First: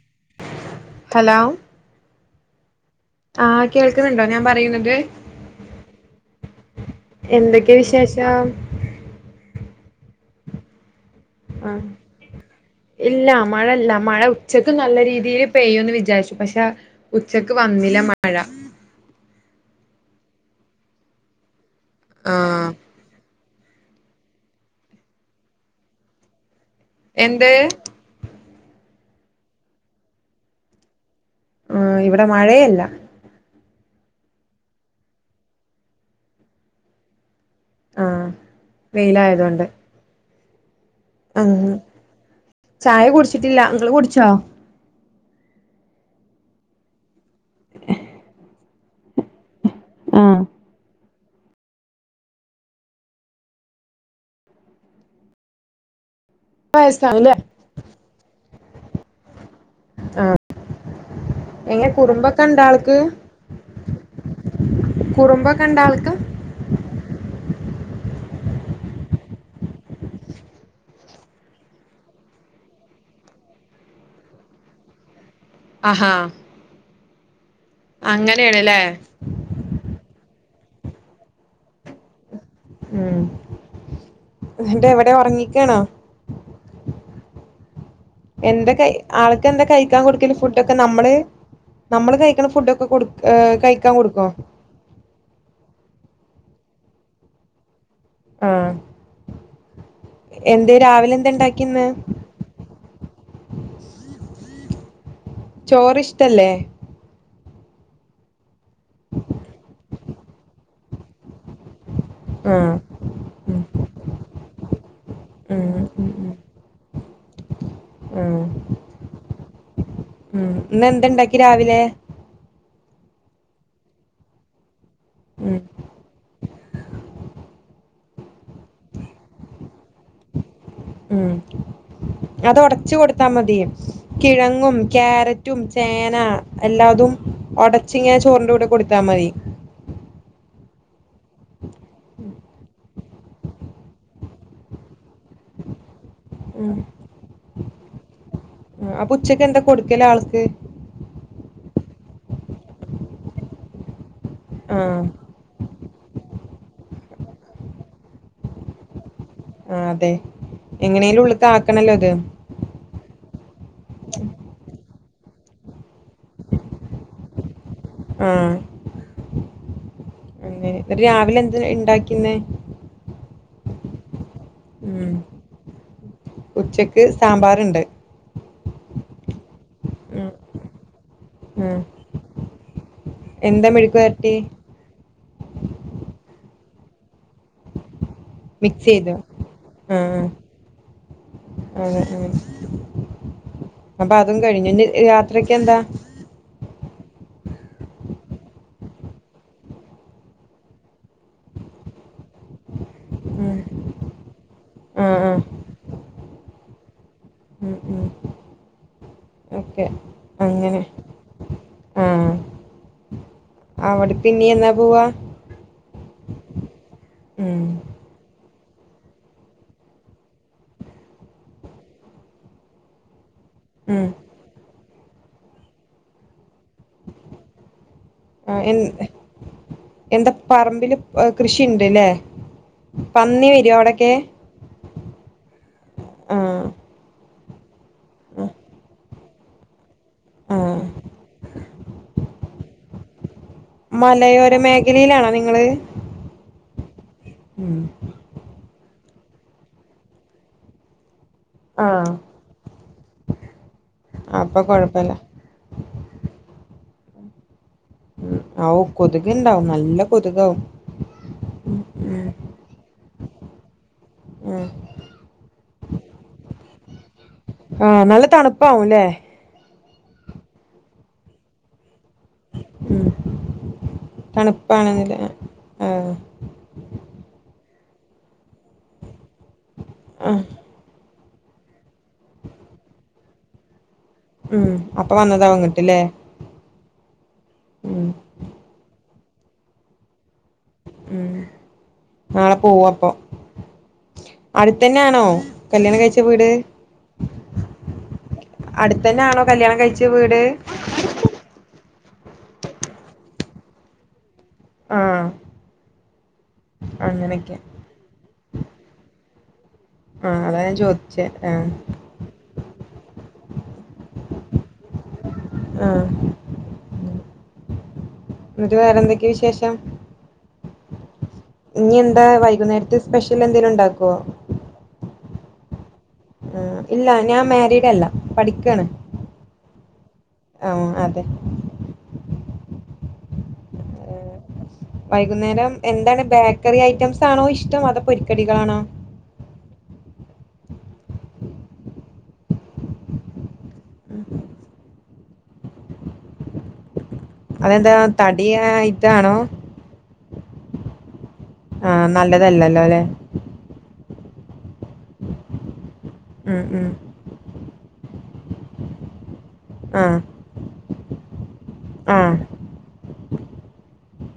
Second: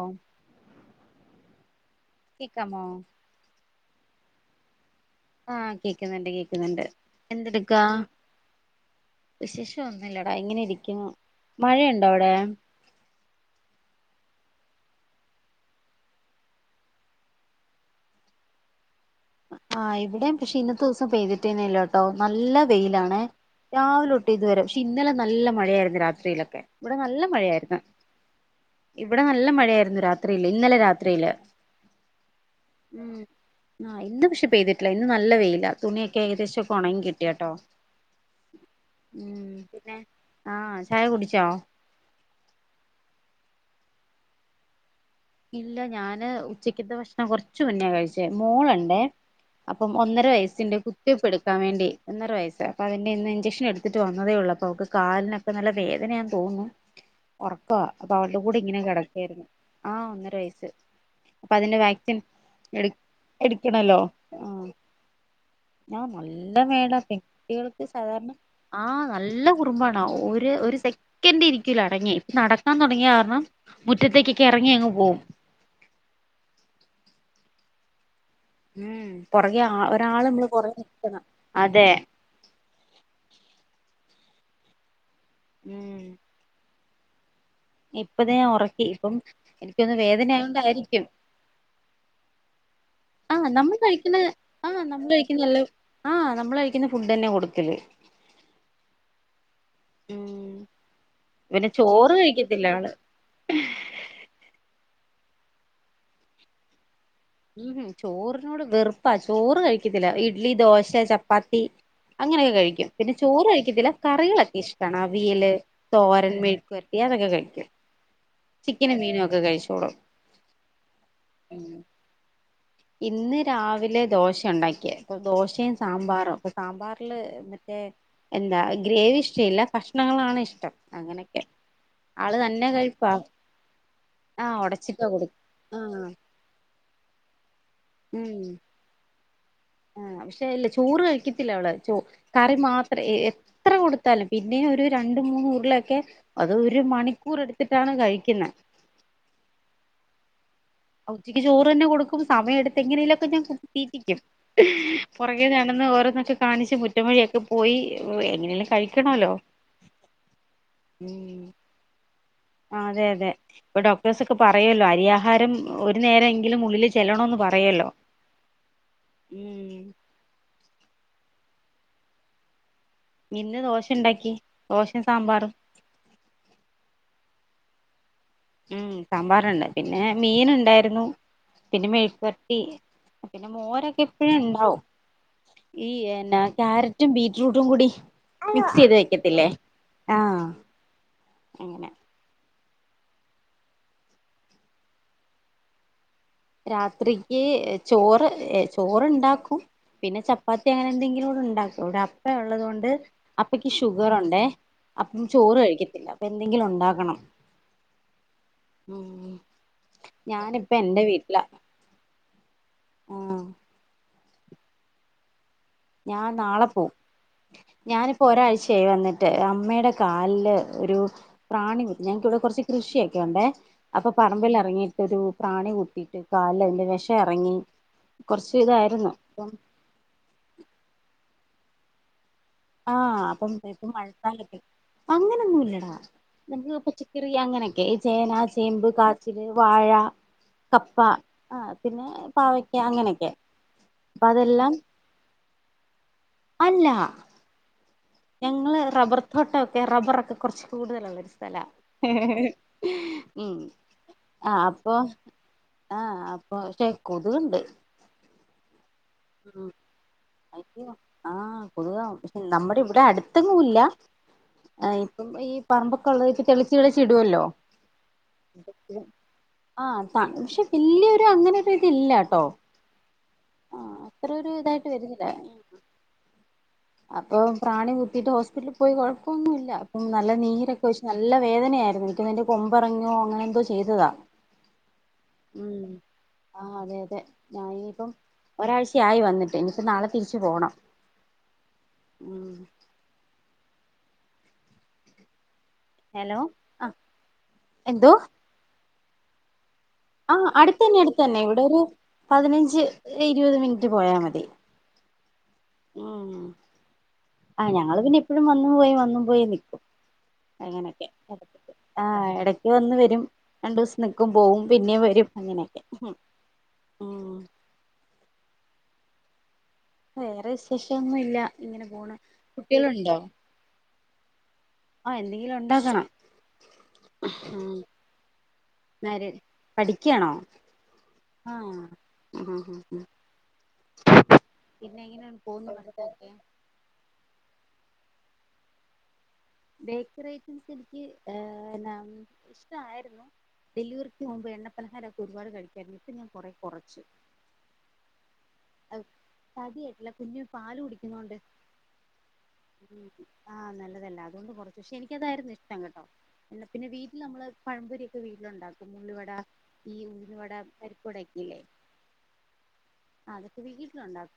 ഓ hello കേക്കാമോ ആഹ്കേൾ- ക്കന്നുണ്ടൊ ഞാൻ പറയുന്നത് ആഹ് കേക്കുന്നുണ്ട് കേക്കുന്നുണ്ട് എന്തൊക്കെ എന്തെടുക്കാ വിശേഷം വിശേഷം ഒന്നുല്ലടാ ഇങ്ങനെ ഇരിക്കുന്നു ആഹ് മഴയുണ്ടോ അവിടെ ഇല്ല മഴല്ല മഴ ഉച്ചക്ക് നല്ല രീതിയില് പെയ്യുന്ന് വിചാരിച്ച് പഷ ഉച്ചക്ക് വന്നില്ല മഴ ആഹ് ഇവിടെം പഷെ ഇന്നത്തൂസം പെയ്തിട്ടന്നില്ലട്ടോ നല്ല ആഹ് വെയിലാണെ രാവിലോട്ട് ഇതുവരെ പഷെ ഇന്നലെ നല്ല മഴയാരന്നു രാത്രീലൊക്കെ ഇവിടെ നല്ല എന്ത് മഴയാരന്ന് ഇവിടെ നല്ല മഴയാരുന്നു രാത്രില് ഇന്നലെ രാത്രില് ആഹ് ഇവിടെ മഴയേല്ല ഉം ആഹ് ഇന്ന് പഷെ പെയ്തിട്ടില്ല ഇന്ന് നല്ല വെയ്ല തുണിയൊക്കെ ഏകദേശൊക്കെ ഒണങ്ങി കിട്ടിയട്ടോ ആഹ് ഉം വെയിലായതുകൊണ്ട് പിന്നെ ആഹ് ചായ കുടിച്ചോ ആഹ് ചായ കുടിച്ചിട്ടില്ല ഇങ്ങള് കുടിച്ചോ ഇല്ല ഞാന് ഉച്ചക്കത്തെഭക്ഷണം കൊറച്ച്മുന്നയ കഴിച്ചേ മോളൊണ്ടേ അപ്പം ഒന്നര ആഹ് വയസിന്റെ കുത്തി- തിവെപ്പ് എടുക്കാവേണ്ടി ഒന്നരവയസ് അപ്പ അതിന്റെ ഇന്ന് ഇഞ്ചെഷൻ എടുത്തിട്ട് വന്നതേയൊള്ള് അപ്പവക്ക് കാലിനൊക്കെ നല്ല വേദനയ- തോന്നുന്നു വയസ്സാവുല്ലേ ഒറക്കവാ അപ്പവൾടെകൂടെ ഇങ്ങനെ കെടക്കാരുന്നു ആഹ് ഒന്നരവയ്സ് അപ്പൊ അതിന്റെ എങ്ങനെ വാക്സിൻ കുറുമ്പൊക്കെ ഇണ്ട എട് ആൾക്ക് എടുക്കണല്ലോ ആഹ് കുറുമ്പൊക്കെ ഇണ്ട ഞാ ആൾക്ക് നല്ലമേടാ പെങ്കുട്ടികള് സാധാരണ ആഹ് നല്ല കുറുമ്പാണ് ഒര് ഒര് സെക്കൻഡിരിക്കൂല്ല അടങ്ങി നടക്കാ- തൊടങ്ങിയാരണം മുറ്റത്തേക്കെക്കെ എറങ്ങി അങ്ങ്പോം ആ ആഹാ അങ്ങനെയാണ്ല്ലേ ഉം പൊറകെ ആള് ഒരാള് മ്മള് പൊറകെനിക്കണം അതെ ഉം എന്റെ എവിടെ ഒറങ്ങിക്കാണോ ഇപ്പതെ ഞാഒറക്കി കൈ ഇപ്പം ആൾക്ക് എന്താ എനിക്കോന്ന് കഴിക്കാൻ കൊടുക്കല് ഫുഡൊക്കെ വേദനയായോണ്ടാരിക്കും നമ്മള് നമ്മള് കഴിക്കണ ഫുഡൊക്കെ കൊടു ആഹ് നമ്മൾ കഴിക്കാൻ കഴിക്കുന്ന കൊടുക്കോ ആഹ് നമ്മ കഴിക്കുന്നെല്ലാം ആഹ് നമ്മളഴിക്കുന്ന ഫുഡെന്ന കൊടുക്കല് ആഹ് ഉം എന്തേ രാവിലെ എന്താ പിന്നെ ഇണ്ടാക്കിന്ന് ചോറ് കഴിക്കത്തില്ല ആള് [unintelligible] ചോറിഷ്ടല്ലെ ഊഹ് ചോറിനോട് വെറുപ്പാ ചോറ് കഴിക്കത്തില്ല ഇഡ്ലി ദോശ ചപ്പാത്തി അങ്ങനെക്കെ ആഹ് കഴിക്കും പിന്നെ ചോറ് ഉം കഴിക്കതില കറികളൊക്കിഷ്ടാണ് അവിയല് ഉം ഉം തോരൻ മെഴ്ക്ക് പെര- യതൊക്കെ കഴിക്കും ഉം ചിക്കനും മീനും ഒക്കെ കഴിച്ചോളും ഉം ഇന്നെന്തെണ്ടാക്കി ഉം രാവിലെ ഇന്ന് രാവിലെ ദോശ ഒണ്ടാക്കിയെ ഉം ദോശേം സാമ്പാറും അപ്പൊ സാമ്പാറില് മറ്റേ എന്താ ഗ്രേവി ഇഷ്ടീല്ല കഷ്ണങ്ങളാണ് ഇഷ്ടം ഉം അങ്ങനൊക്കെ അത് ഒടച്ച്കൊടുത്താ മതി ആഹ് കിഴങ്ങും ഉടച്ചിട്ടാ കൊടുക്ക ക്യാരറ്റും ആഹ് ചേന എല്ലാതും ഒടച്ചിങ്ങ ഉം ചോറിന്റൂടെ കൊടുത്താമതി ആഹ് പഷെല്ലെ ചോറ് കഴിക്കത്തില്ലവള് ചോ കറി മാത്- എത്ര കൊടുത്താലും പിന്നേം ഒരു രണ്ട് മൂന്നുരുളെക്കെ അത് ഒരു മണിക്കൂറെട്- ത്തിട്ടാണ് കഴിക്കുന്നെ ആഹ് അപ്പൊ ഉച്ചക്കെന്താ കൊടുക്കലാൾക്ക് ഉച്ചയ്ക്ക് ചോറന്നെ കൊടുക്കും സമയെടുത്തെങ്ങനേലൊക്കെ ഞാ കുത്തിതീറ്റിക്കും ആഹ് പൊറകെനട- ഓരോന്നൊക്കെ കാണിച്ച് മുറ്റം വഴിയെക്കെപോയി എങ്ങനേലും കഴിക്ക്- ആഹ് അതെ എങ്ങനേലും ഉള്ളിൽക്കാക്കണല്ലോത് ആഹ് അതെ അതെ ഇപ്പൊ ഡോക്ടേഴ്സൊക്കെ പറയല്ലോ അരിയാഹാരം ഒരു നേരെങ്കിലും ഉള്ളില് ചെല്ലണോന്ന് പറയല്ലോ ആഹ ഉം അതേ രാവിലെ എന്ത് ഉണ്ടാക്കിന്ന് ഇന്ന് ദോശ ഉണ്ടാക്കി ദോശയും സാമ്പാറും ഉച്ചക്ക് സാമ്പാറ്ണ്ട് ഉം സാമ്പാറണ്ട് പിന്നെ ഉം. മീൻ ഉണ്ടായിരുന്നു ഉം. പിന്നെ മെഴുക്കുവരട്ടി പിന്നെ എന്താ മെഴുക്ക് മോരൊക്കെ വരട്ടി? എപ്പഴും ഉണ്ടാവും ഈ കാരറ്റും ബീറ്റ് ഫ്റൂട്ടും കൂടി മിക്സ് ചെയ്ത് മിക്സെയ്തോ? വെക്കത്തില്ലേ ആ ആഹ് ആ അപ്പൊ അതും കഴിഞ്ഞു ഇനി രാത്രിക്ക് എന്താ രാത്രിക്ക് ചോറ് ഏ ചോറുണ്ടാക്കും പിന്നെ ചപ്പാത്തി അങ്ങനെ എന്തെങ്കിലൂട ഉണ്ടാക്കും ര അപ്പ ഉള്ളത് കൊണ്ട് ഉം. അപ്പക്ക് ഷുഗറുണ്ടെ ആ അപ്പം ആ. ചോറ് കഴിക്കത്തില്ല എന്തെങ്കിലും ഉണ്ടാക്കണം ഉം ഉം ഉം ഓക്കെ. ഞാനിപ്പ അങ്ങനെ. എൻ്റെ വീട്ടിൽ ല ആ അവിടെ പിന്നെ എന്നാ പോവാ ഞാൻ നാളെ പോവും ഉം. ഞാനിപ്പോ ഒരാഴ്ചയായി വന്നിട്ട് അമ്മയുടെ കാലില് ഒരു പ്രാണി കുത്തി ഞങ്ങക്കിവിടെ കുറച്ച് കൃഷിയൊക്കെ ഉണ്ടേ ഉം. അപ്പൊ പറമ്പിൽ ഇറങ്ങിയിട്ട് ഒരു പ്രാണി കുത്തിയിട്ട് കാലിലു വെഷം എറങ്ങി ആ കൊറച്ച് എൻ ഇതായിരുന്നു അപ്പം എന്താ പറമ്പില് കൃഷിണ്ട്ല്ലേ ആഹ് പന്നി അപ്പം വരോ ഇപ്പ അവടൊക്കെ? മഴക്കാലം അല്ലേ അങ്ങനൊന്നും ഇല്ലടാ ആ. നമ്മക്ക് അങ്ങനെയൊക്കെ ചേന ചേമ്പ് കാച്ചിൽ വാഴ ആഹ് കപ്പ ആ പിന്നെ പാവക്ക അങ്ങനെക്കെ മലയോര മേഖലയിലാണോ നിങ്ങള് അല്ല ഉം ഞങ്ങള് റബ്ബർ തോട്ടം ഒക്കെ റബ്ബറൊക്കെ കുറച്ച് കൂടുതലാണ് സ്ഥലാ ആഹ് ഉം ആഹ് അപ്പൊ ആഹ് അപ്പൊ ക്ഷേ കൊതുകുണ്ട് ഉം കൊതുക് ണ്ടാവും നല്ല കൊതു അ ആഹ കൊതുക പക്ഷെ നമ്മുടെ ഇവിടെ അടുത്തങ്ങുംല്ല ഉം ആ ഇപ്പം ഈ പറമ്പൊക്കെ ഉള്ളത് ഇപ്പൊ തെളിച്ച് തെളിച്ചിടുവല്ലോ ആഹ് നല്ല തണുപ്പാവുംല്ലേ ആഹ് അതാണ് പക്ഷെ വലിയൊരു അങ്ങനെ ഒരു ഇതി ഇല്ല ണ്ടോ ഉം ആ അത്രേ ഒരു തണുപ്പാണെന്നില്ലേ രില്ല ആഹ് അപ്പൊ പ്രാണി കുത്തിയിട്ട് ഹോസ്പിറ്റലിൽ പോയി കുഴപ്പം ഒന്നും ഇല്ല അപ്പ ആഹ് നീരൊക്കെ വ നല്ല വേദനയായിരുന്നു എനിക്ക്തിൻ്റെ കൊമ്പറങ്ങോ അങ്ങനെ എന്തോ ചെയ്തതാണ് ഉം അ ഉ ആ അതെ അതെ ഉം ഞൻയിപ്പം ഒരാഴ്ചയയി വന്നു ഇനിപ്പോ നാളെ തിരിച്ച് പോകണം ഉം നാളെ പോവപ്പൊ അടുത്തന്നണോ കല്യാണം കഴിച്ച ഹലോ വീട് ആഹ് എന്തോ അടുത്ത തന്നെ ആണോ കല്യാണം കഴിച്ച വീട് ആഹ് അടുത്തന്നെ അടുത്തതന്നെ ഇവിടെ ഒരു പതിനഞ്ച് ഇരുപത് മിനിറ്റ് പോയാൽ മതി ആഹ ഉ ആ ഞങ്ങള് പിന്നെ എപ്പോഴും വന്നും പോയി വന്നും പോയി നൽക്കും ആഹ് അതാ ഞാൻ അങ്ങനെയൊക്കെ ചോദിച്ചേ ആഹ് ആ ഇടക്ക് വന്ന് വരു രണ്ടു ദിവസം നിൽക്കും പോവും പിന്നെ വരും അങ്ങനെയൊക്കെ ആഹ് ഉം എന്നിട്ട് വേറെ എന്തൊക്കെ വിശേഷം വേറെ വിശേഷമൊന്നുമില്ല ഇനി എന്താ വൈകുന്നേരത്തെ സ്പെഷ്യൽ എന്തേലും ഉണ്ടാക്കോ ആ എന്തെങ്കിലും ഉണ്ടാക്കണം ഇല്ല ഞാൻ ഉം മാരീഡ് അല്ല പഠിക്കാണ് മാര് പഠിക്കാണോ ആ അതെ ആഹ് ഏഹ് [inaudible] എങ്ങനെയാണ് പോകുന്നു വൈകുന്നേരം എന്താണ് പഠിത്തൊക്കെ ബേക്കറി ഐറ്റംസ് ആണോ ഇഷ്ടം അതോ പൊരിക്കടികളാണോ ബേക്കറി ഐറ്റംസ് എനിക്ക് ഇഷ്ടമായിരുന്നു ഡെലിവറിക്ക് ഉം. മുമ്പ് എണ്ണ പലഹാരമൊക്കെ ഒരുപാട് കഴിക്കാരുന്നിട്ട് ഞാൻ കുറെ കുറച്ചു അതെന്താ തടി ആയിട്ടാണോ? പതിയായിട്ടില്ല കുഞ്ഞു പാൽ കുടിക്കുന്നോണ്ട് ആ നല്ലതല്ലല്ലോ അല്ലെ അതല്ല അതുകൊണ്ട് കുറച്ചു പക്ഷെ എനിക്കതായിരുന്നു ഇഷ്ടം കേട്ടോ ഉം എന്ന പിന്ന ഉം വീട്ടിൽ നമ്മൾ പഴംപൊരി ഒക്കെ വീട്ടിലുണ്ടാക്കും ഉള്ളിവട ഈ ആഹ് ഉഴുന്നുവട പരിപ്പുവടയൊക്കെ ഇല്ലേ ആഹ് വീട്ടിലുണ്ടാക്കും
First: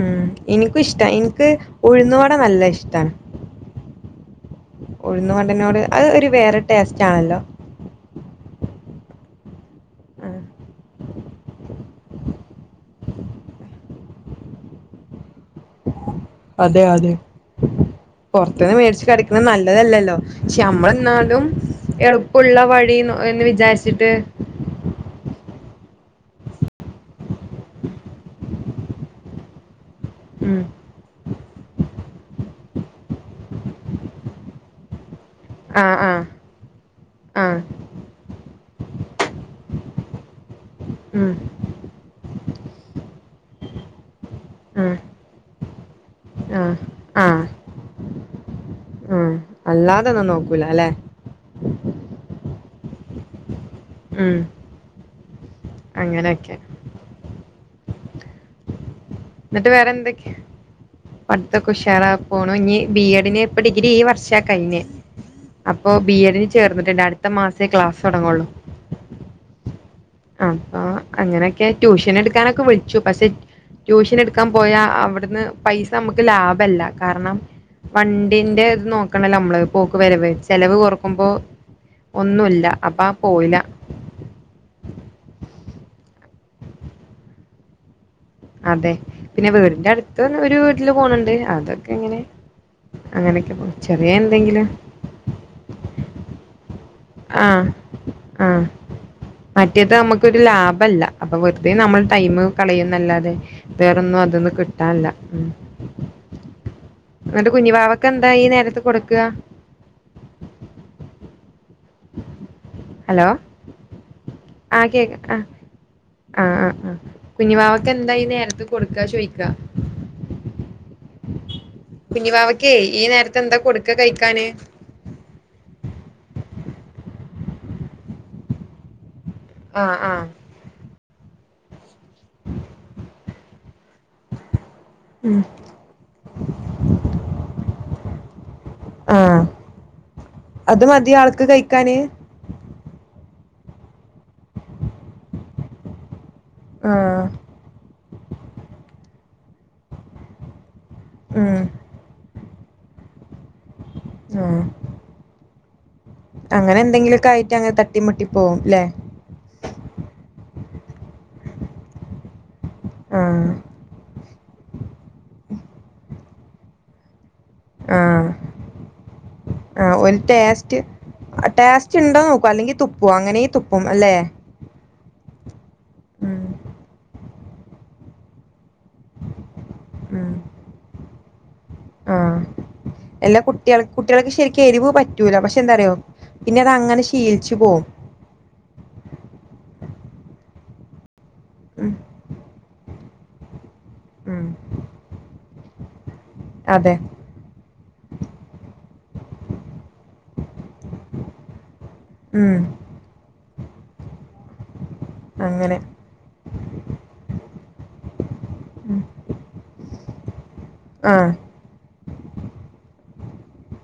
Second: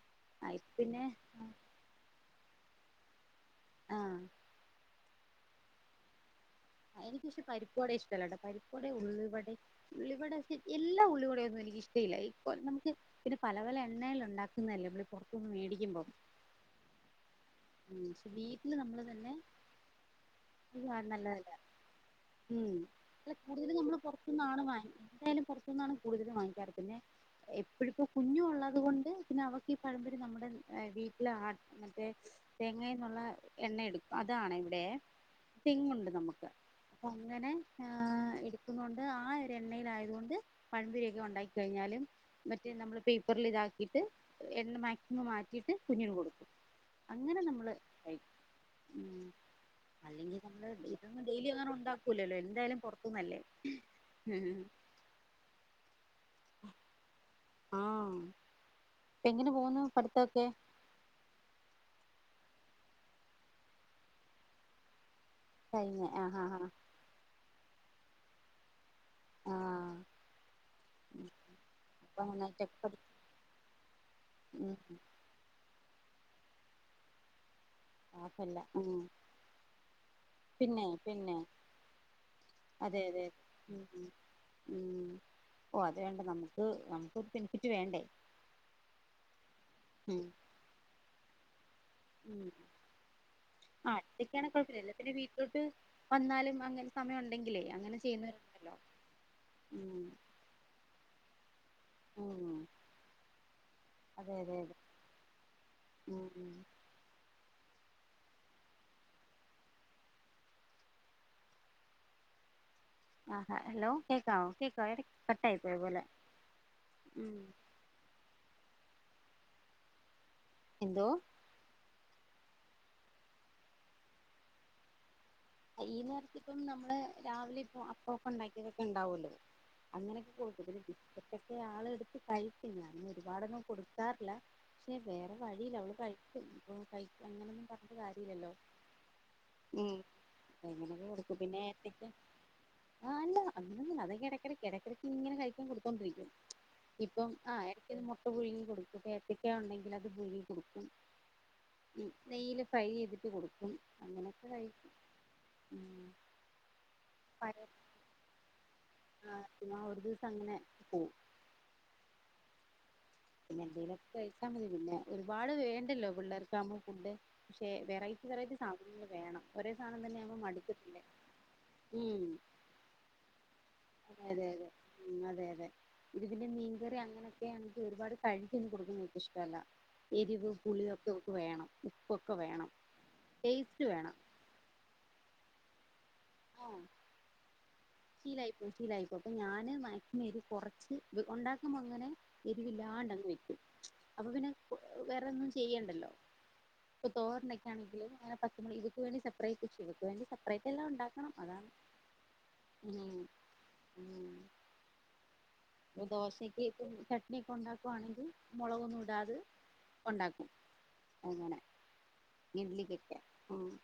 ഉം എനിക്ക് ഇഷ്ടാ എനിക്ക് ഉഴുന്നുവട നല്ല ഇഷ്ടാണ് ആ ഉഴുന്നവടനോട് അത് ഒരു വേറെ ടേസ്റ്റ് എനിക്ക് ആണല്ലോ. പക്ഷേ പരിപ്പുവട ഇഷ്ടമല്ലാട്ടോ പരിപ്പോടെ ഉള്ളിവട ഉള്ളിവട ആഹ് എല്ലാം ഉള്ളിവടയൊന്നും എനിക്ക് ഇഷ്ടം ഇല്ല നമുക്ക് പിന്നെ പല പല എണ്ണകൾ ഉണ്ടാക്കുന്നതല്ലേ ഇവർ പുറത്തുനിന്ന് മേടിക്കുമ്പോ അതെ അതെ പുറത്തുന്ന് വീട്ടില് നമ്മള് മേടച്ച് തന്നെ കഴിക്കുന്നത് നല്ലതല്ലല്ലോ പക്ഷെ നമ്മൾ എന്നാലും നല്ലതല്ല ഉം അ കൂടുതൽ നമ്മൾ പുറത്തു നിന്നാണ് വാങ്ങ എന്തായാലും ആണ് കൂടുതലും വാങ്ങിക്കാറ് പിന്നെ എപ്പഴിപ്പോ കുഞ്ഞു ഉള്ളത് കൊണ്ട് പിന്നെ അവൾക്ക് [inaudible] നമ്മുടെ ഉം വീട്ടിൽ ആ മറ്റേ തേങ്ങന്നുള്ള എണ്ണ എടുക്കും അതാണ് എൻ്റെ ആഹ് തെങ്ങുണ്ട് ആഹ് നമുക്ക് അപ്പൊ അങ്ങനെ ആഹ് ആ ണ്ട് ആ ഒരു എണ്ണയിൽ ആയതുകൊണ്ട് പഴം പൊരിയൊക്കെ ഉം ഉണ്ടാക്കി കഴിഞ്ഞാലും മറ്റേ നമ്മൾ പേപ്പറിൽ ഇതാക്കിയിട്ട് എണ്ണ ഉം മാക്സിമം മാറ്റിയിട്ട് കുഞ്ഞിന് കൊടുക്കും ആഹ് അങ്ങനെ ആഹ് നമ്മൾ ക ഉം അല്ലാതൊന്നും അല്ലെങ്കിൽ നോക്കൂല നമ്മൾ അല്ലെ ഇതൊന്നും ഡെയിലി അങ്ങനെ ഉണ്ടാക്കൂല്ലല്ലോ എന്തായാലും പുറത്തുന്നല്ലേ ഉം ങ്ങനെ ആക്ക്യ ആ എന്നിട്ട് വേറെന്തൊക്കെയ പഠിത്തൊക്കെ ഉഷാറാ പോണം ഇനി ബിഎഡി ഇപ്പൊ ഡിഗ്രി ഈ വർഷ കഴിഞ്ഞേ അപ്പൊ കഴിഞ്ഞ് ആഹ് ബിഎഡിന് ആഹ് ആഹ് ചേർന്നിട്ടുണ്ട് അടുത്ത മാസേ ക്ലാസ് തുടങ്ങ ഉള്ളൂ ആഹ് അപ്പൊ അങ്ങനൊക്കെ ട്യൂഷൻ അപ്പൊ എടുക്കാനൊക്കെ നന്നായിട്ടൊക്കെ വിളിച്ചു പഠി പക്ഷെ ട്യൂഷൻ എടുക്കാൻ ഉം പോയാ അവിടുന്ന് പൈസ നമുക്ക് ലാഭല്ല കാരണം കൊഴപ്പല്ല വണ്ടിന്റെ ഇത് ഉം നോക്കണല്ലോ നമ്മൾ പോക്ക് വരവ് ചെലവ് പിന്നെ കുറക്കുമ്പോ പിന്നെ ഒന്നുല്ല അതെ അപ്പാ അതെ പോയില്ല ഉം ഉം ഓ അത് വേണ്ട നമുക്ക് നമുക്ക് ബെനിഫിറ്റ് വേണ്ടേ അതെ പിന്നെ വീടിന്റെ ഉം അടുത്ത് ഒരു വീട്ടിൽ പോണണ്ട് അ പോവും. ആ ചെറിയ അടുത്തക്കാണ് എന്തെങ്കിലും കുഴപ്പില്ല എല്ലാത്തിനും വീട്ടിലോട്ട് വന്നാലും അങ്ങനെ സമയം ആ ഉണ്ടെങ്കിലേ അങ്ങനെ ആ ചെയ്യുന്നവരുണ്ടല്ലോ മറ്റേത് ഉം നമുക്കൊരു ലാഭല്ല അപ്പൊ വ അത നമ്മൾ ടൈം ഉം കളയുന്നല്ലാതെ വേറൊന്നും അതെ അതൊന്ന്ന് അതെ അതെ കിട്ടല്ല ഉം ഉം എന്നിട്ട് കുഞ്ഞുവാവക്കെ എന്താ ഈ നേരത്ത് കൊടുക്കുക ഹലോ ആഹഹ ഹലോ കേക്ക കേക്ക ആഹ് കട്ട ആഹ് ആയി പോയ പോലെ ആഹ് ആ് ആ് ഉം കുഞ്ഞിവാവക്കെ എന്താ നേരത്ത് കൊടുക്കാ ചോയിക്കാ ന്തോ കുഞ്ഞിവാവക്കേ ഈ നേരത്തെ എന്താ കൊടുക്ക കഴിക്കാന് ഈ നേരത്തി ഇപ്പം നമ്മള് രാവിലെ ഇപ്പൊ അപ്പൊക്കെ ഉണ്ടാക്കിയതൊക്കെ ഉണ്ടാവൂല്ലോ ആഹ് ആഹ് അങ്ങനെയൊക്കെ കൊടുക്കതിന് ബിസ്ക്കറ്റൊക്കെ ആൾ എടു കഴിക്കും പിന്നെ ഒരുപാടൊന്നും കൊടുക്കാറില്ല പക്ഷെ വേറെ ഉം വഴിയില്ല അവള് കഴിക്കും ഇപ്പൊ കഴിക്കും അങ്ങനൊന്നും പറഞ്ഞിട്ട കാര്യല്ലല്ലോ ആഹ് അത് ഉങ്ങനക്ക മതി കൊടുക്കും ആൾക്ക് കഴിക്കാന് പിന്നെഏത്തക്ക ആ അ അതിടക്കിടക്ക് ഇങ്ങനെ കഴിക്കൻ കൊടുത്തോണ്ടിരിക്കും ആഹ് ഇപ്പം ആ ഇ പുഴുങ്ങി കൊടുക്കും ഏത്തക്ക ഉണ്ടെങ്കിൽ അത് പുഴുങ്ങി കൊടുക്കും ഉം നെയ്യിൽ ഫ്രൈ ചെയ്തിട്ട് കൊടുക്കും അങ്ങനെയൊക്കെ കഴ ആഹ് അങ്ങനെ എന്തെങ്കിലുക്കെ ആയിട്ട് അങ്ങനെ തട്ടിമുട്ടി പോകുംല്ലേ ആഹ പി ഒരു ദിവസം അങ്ങനെ പോവും ആഹ് പിന്നെ എന്തേലുംക്കെ കഴിച്ചാ മതി പിന്നെ ഒരുപാട് വേണ്ടല്ലോ പിള്ളേർക്കവുമ്പോൾ ഫുഡ് പക്ഷെ ആഹ് വെറൈറ്റി വെറൈറ്റി സാധനങ്ങൾ വേണം ഒരേ ആഹ് സാധനം ഒരു തന്നെ ന ടേസ്റ്റ് മടിക്കത്തിേ ടേസ്റ്റ് ഉണ്ടോന്ന് നോക്കോ അല്ലെങ്കിൽ തുപ്പോ അങ്ങനെ തുപ്പും അല്ലെ ഉ അതെ അതെ ഇത് ഉം പിന്നെ മീൻകറി അങ്ങനെയൊക്കെ നമക്ക് ഒരുപാട് കഴ കൊടുക്കുന്നക്ക ഇഷ്ടമല്ല ഉം എരിവ് പുളിയ ഒക്കെക്ക് വേണം ഉപ്പൊക്കെ ആഹ് വേണം എല്ലാ കുട്ടികൾ ടേസ്റ്റ് വേണം കുട്ടികൾക്ക് ശരിക്കും എരിവ് പറ്റൂല പക്ഷെ എന്താറിയോ പിന്നെ ആ അത് അങ്ങനെ ശീലിച്ചു പോവും ശീലായിപ്പോ ശീലായിപ്പോ അപ്പൊ ഞാന് മാക്സിമം എരു കൊറച്ച് ഉണ്ടാക്കുമ്പോ ഉം അങ്ങനെ എരിവില്ലാണ്ട്ങ്ങ് വക്കും അപ്പൊ ഉം. പിന്നെ വേറെന്നും ചെയ്യണ്ട ല്ലോ അതെ. തോരനോക്കൊണെങ്ക അങ്ങനെ പത്ത്മി ഇ [unintelligible] സെപ്പററ്റ് എല്ലാം ഉണ്ടാവും ഉ അങ്ങ ദോശക്ക ചട്നിയൊക്കെ ഉണ്ടാക്കുവാണെങ്കിൽ മുളകൊന്നും ഉം. ഇടാതെ ഉണ്ടാക്കും ആഹ്. അങ്ങണെ [unintelligible]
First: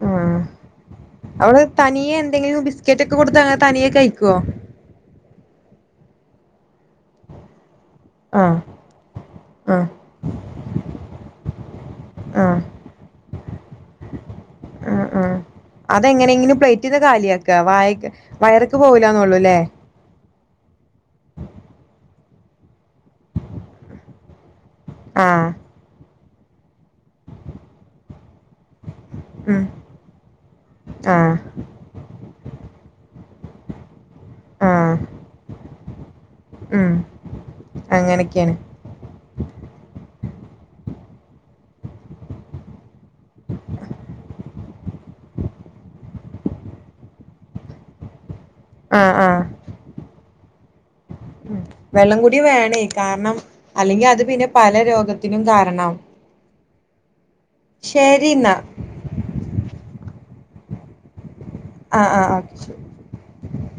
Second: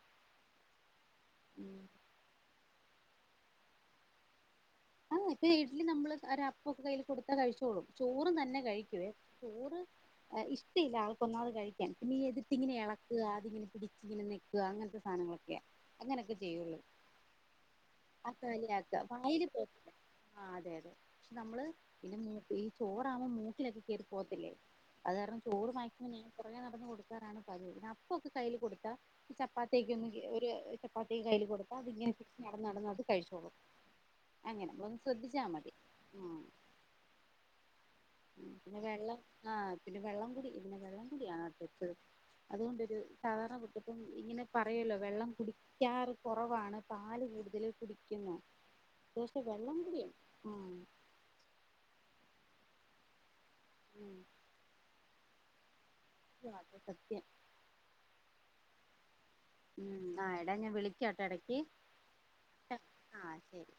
അവിടെ തനിയെ എന്തെങ്കിലും ബിസ്ക്കറ്റ് ഒക്കെ കൊടുത്ത അങ്ങനെ തനിയെ കഴിക്കുവോ ഇപ്പ ഇഡലി നമ്മള് ഒ ഒരു അപ്പൊക്ക കയ്യിൽ കൊടുത്താ കഴിച്ചോളും ചോറ് ആഹ്. തന്നെ കഴിക്കുവേ ചോറ് ആഹ്. ഇഷ്ട ഇല്ല ആൾക്കൊന്നാവത് കഴിക്കാൻ പിന്നെതിട്ട് ആഹ്. ഇങ്ങനെയ നക്കുക അതിങ്ങനെ പിടിച്ച ഇങ്ങനെ നെക്കുക അങ്ങനത്തെ ആഹ് ആഹ്. സാധനങ്ങളൊക്കെയ അങ്ങനെയൊക്കെ ചെയ്യുള്ളൂ വയറക്ക് പോവൂലാ ന്ന് ള്ളൂല്ലേ ആ അതെ അതെ പക്ഷെ നമ്മള് പിന്നെ മൂ ഈ ചോറാവുമ്പോൾ മൂട്ടിലൊക്കെ കേയറി പോകത്തില്ലേ അത് കാരണം ആഹ്. ചോട് മാക്സിമം ഞാൻ പുറകെ നടന്നന്ന് കൊടുക്കറാണ് പതിവ അപ്പൊെ കയ്ൽ കൊടുത്താ ഉം. ചപ്പാത്തിക്ക ഒ ഒരു ചപ്പാത്തിക്ക് ആഹ്. കയ്യിൽ കൊടുത്ത അത്ങ്ങനെ ഫക് നടന്നാണെന്ന് അത് കഴിച്ച അങ്ങനെ ആഹ്. ഒന്ന് ശ്രദ്ധിച്ചാ മതി ഉ ഉം അങ്ങനെക്കേണ്. പിന്നെ വെള്ളം ആഹ പിന്നെ വെള്ളം കുടി ഇതിനെ വൻ കൂടിയാണ് അത് അതുകൊണ്ടൊരു സാധാരണ കുട്ടപ്പം ഇങ്ങനെ പറയല്ലോ വെള്ളം കുടിക്കാറ് കുറവാണ് പാല് കടുതൽ കുടിക്കുന്നു ആഹ് ദശം വെള്ളംകടി ഉ ഉ വെള്ളം കൂടി വേണേ കാരണം അല്ലെങ്കിൽ ഉം അത് പിന്നെ പല രോഗത്തിനും കാരണം ത സത്യ ശരിന ഉം ആ എടാ ഞാൻ വിളിക്കാംാട്ടെ ഇടക്ക് ആഹ ആഹ ശ ആഹ് ശരി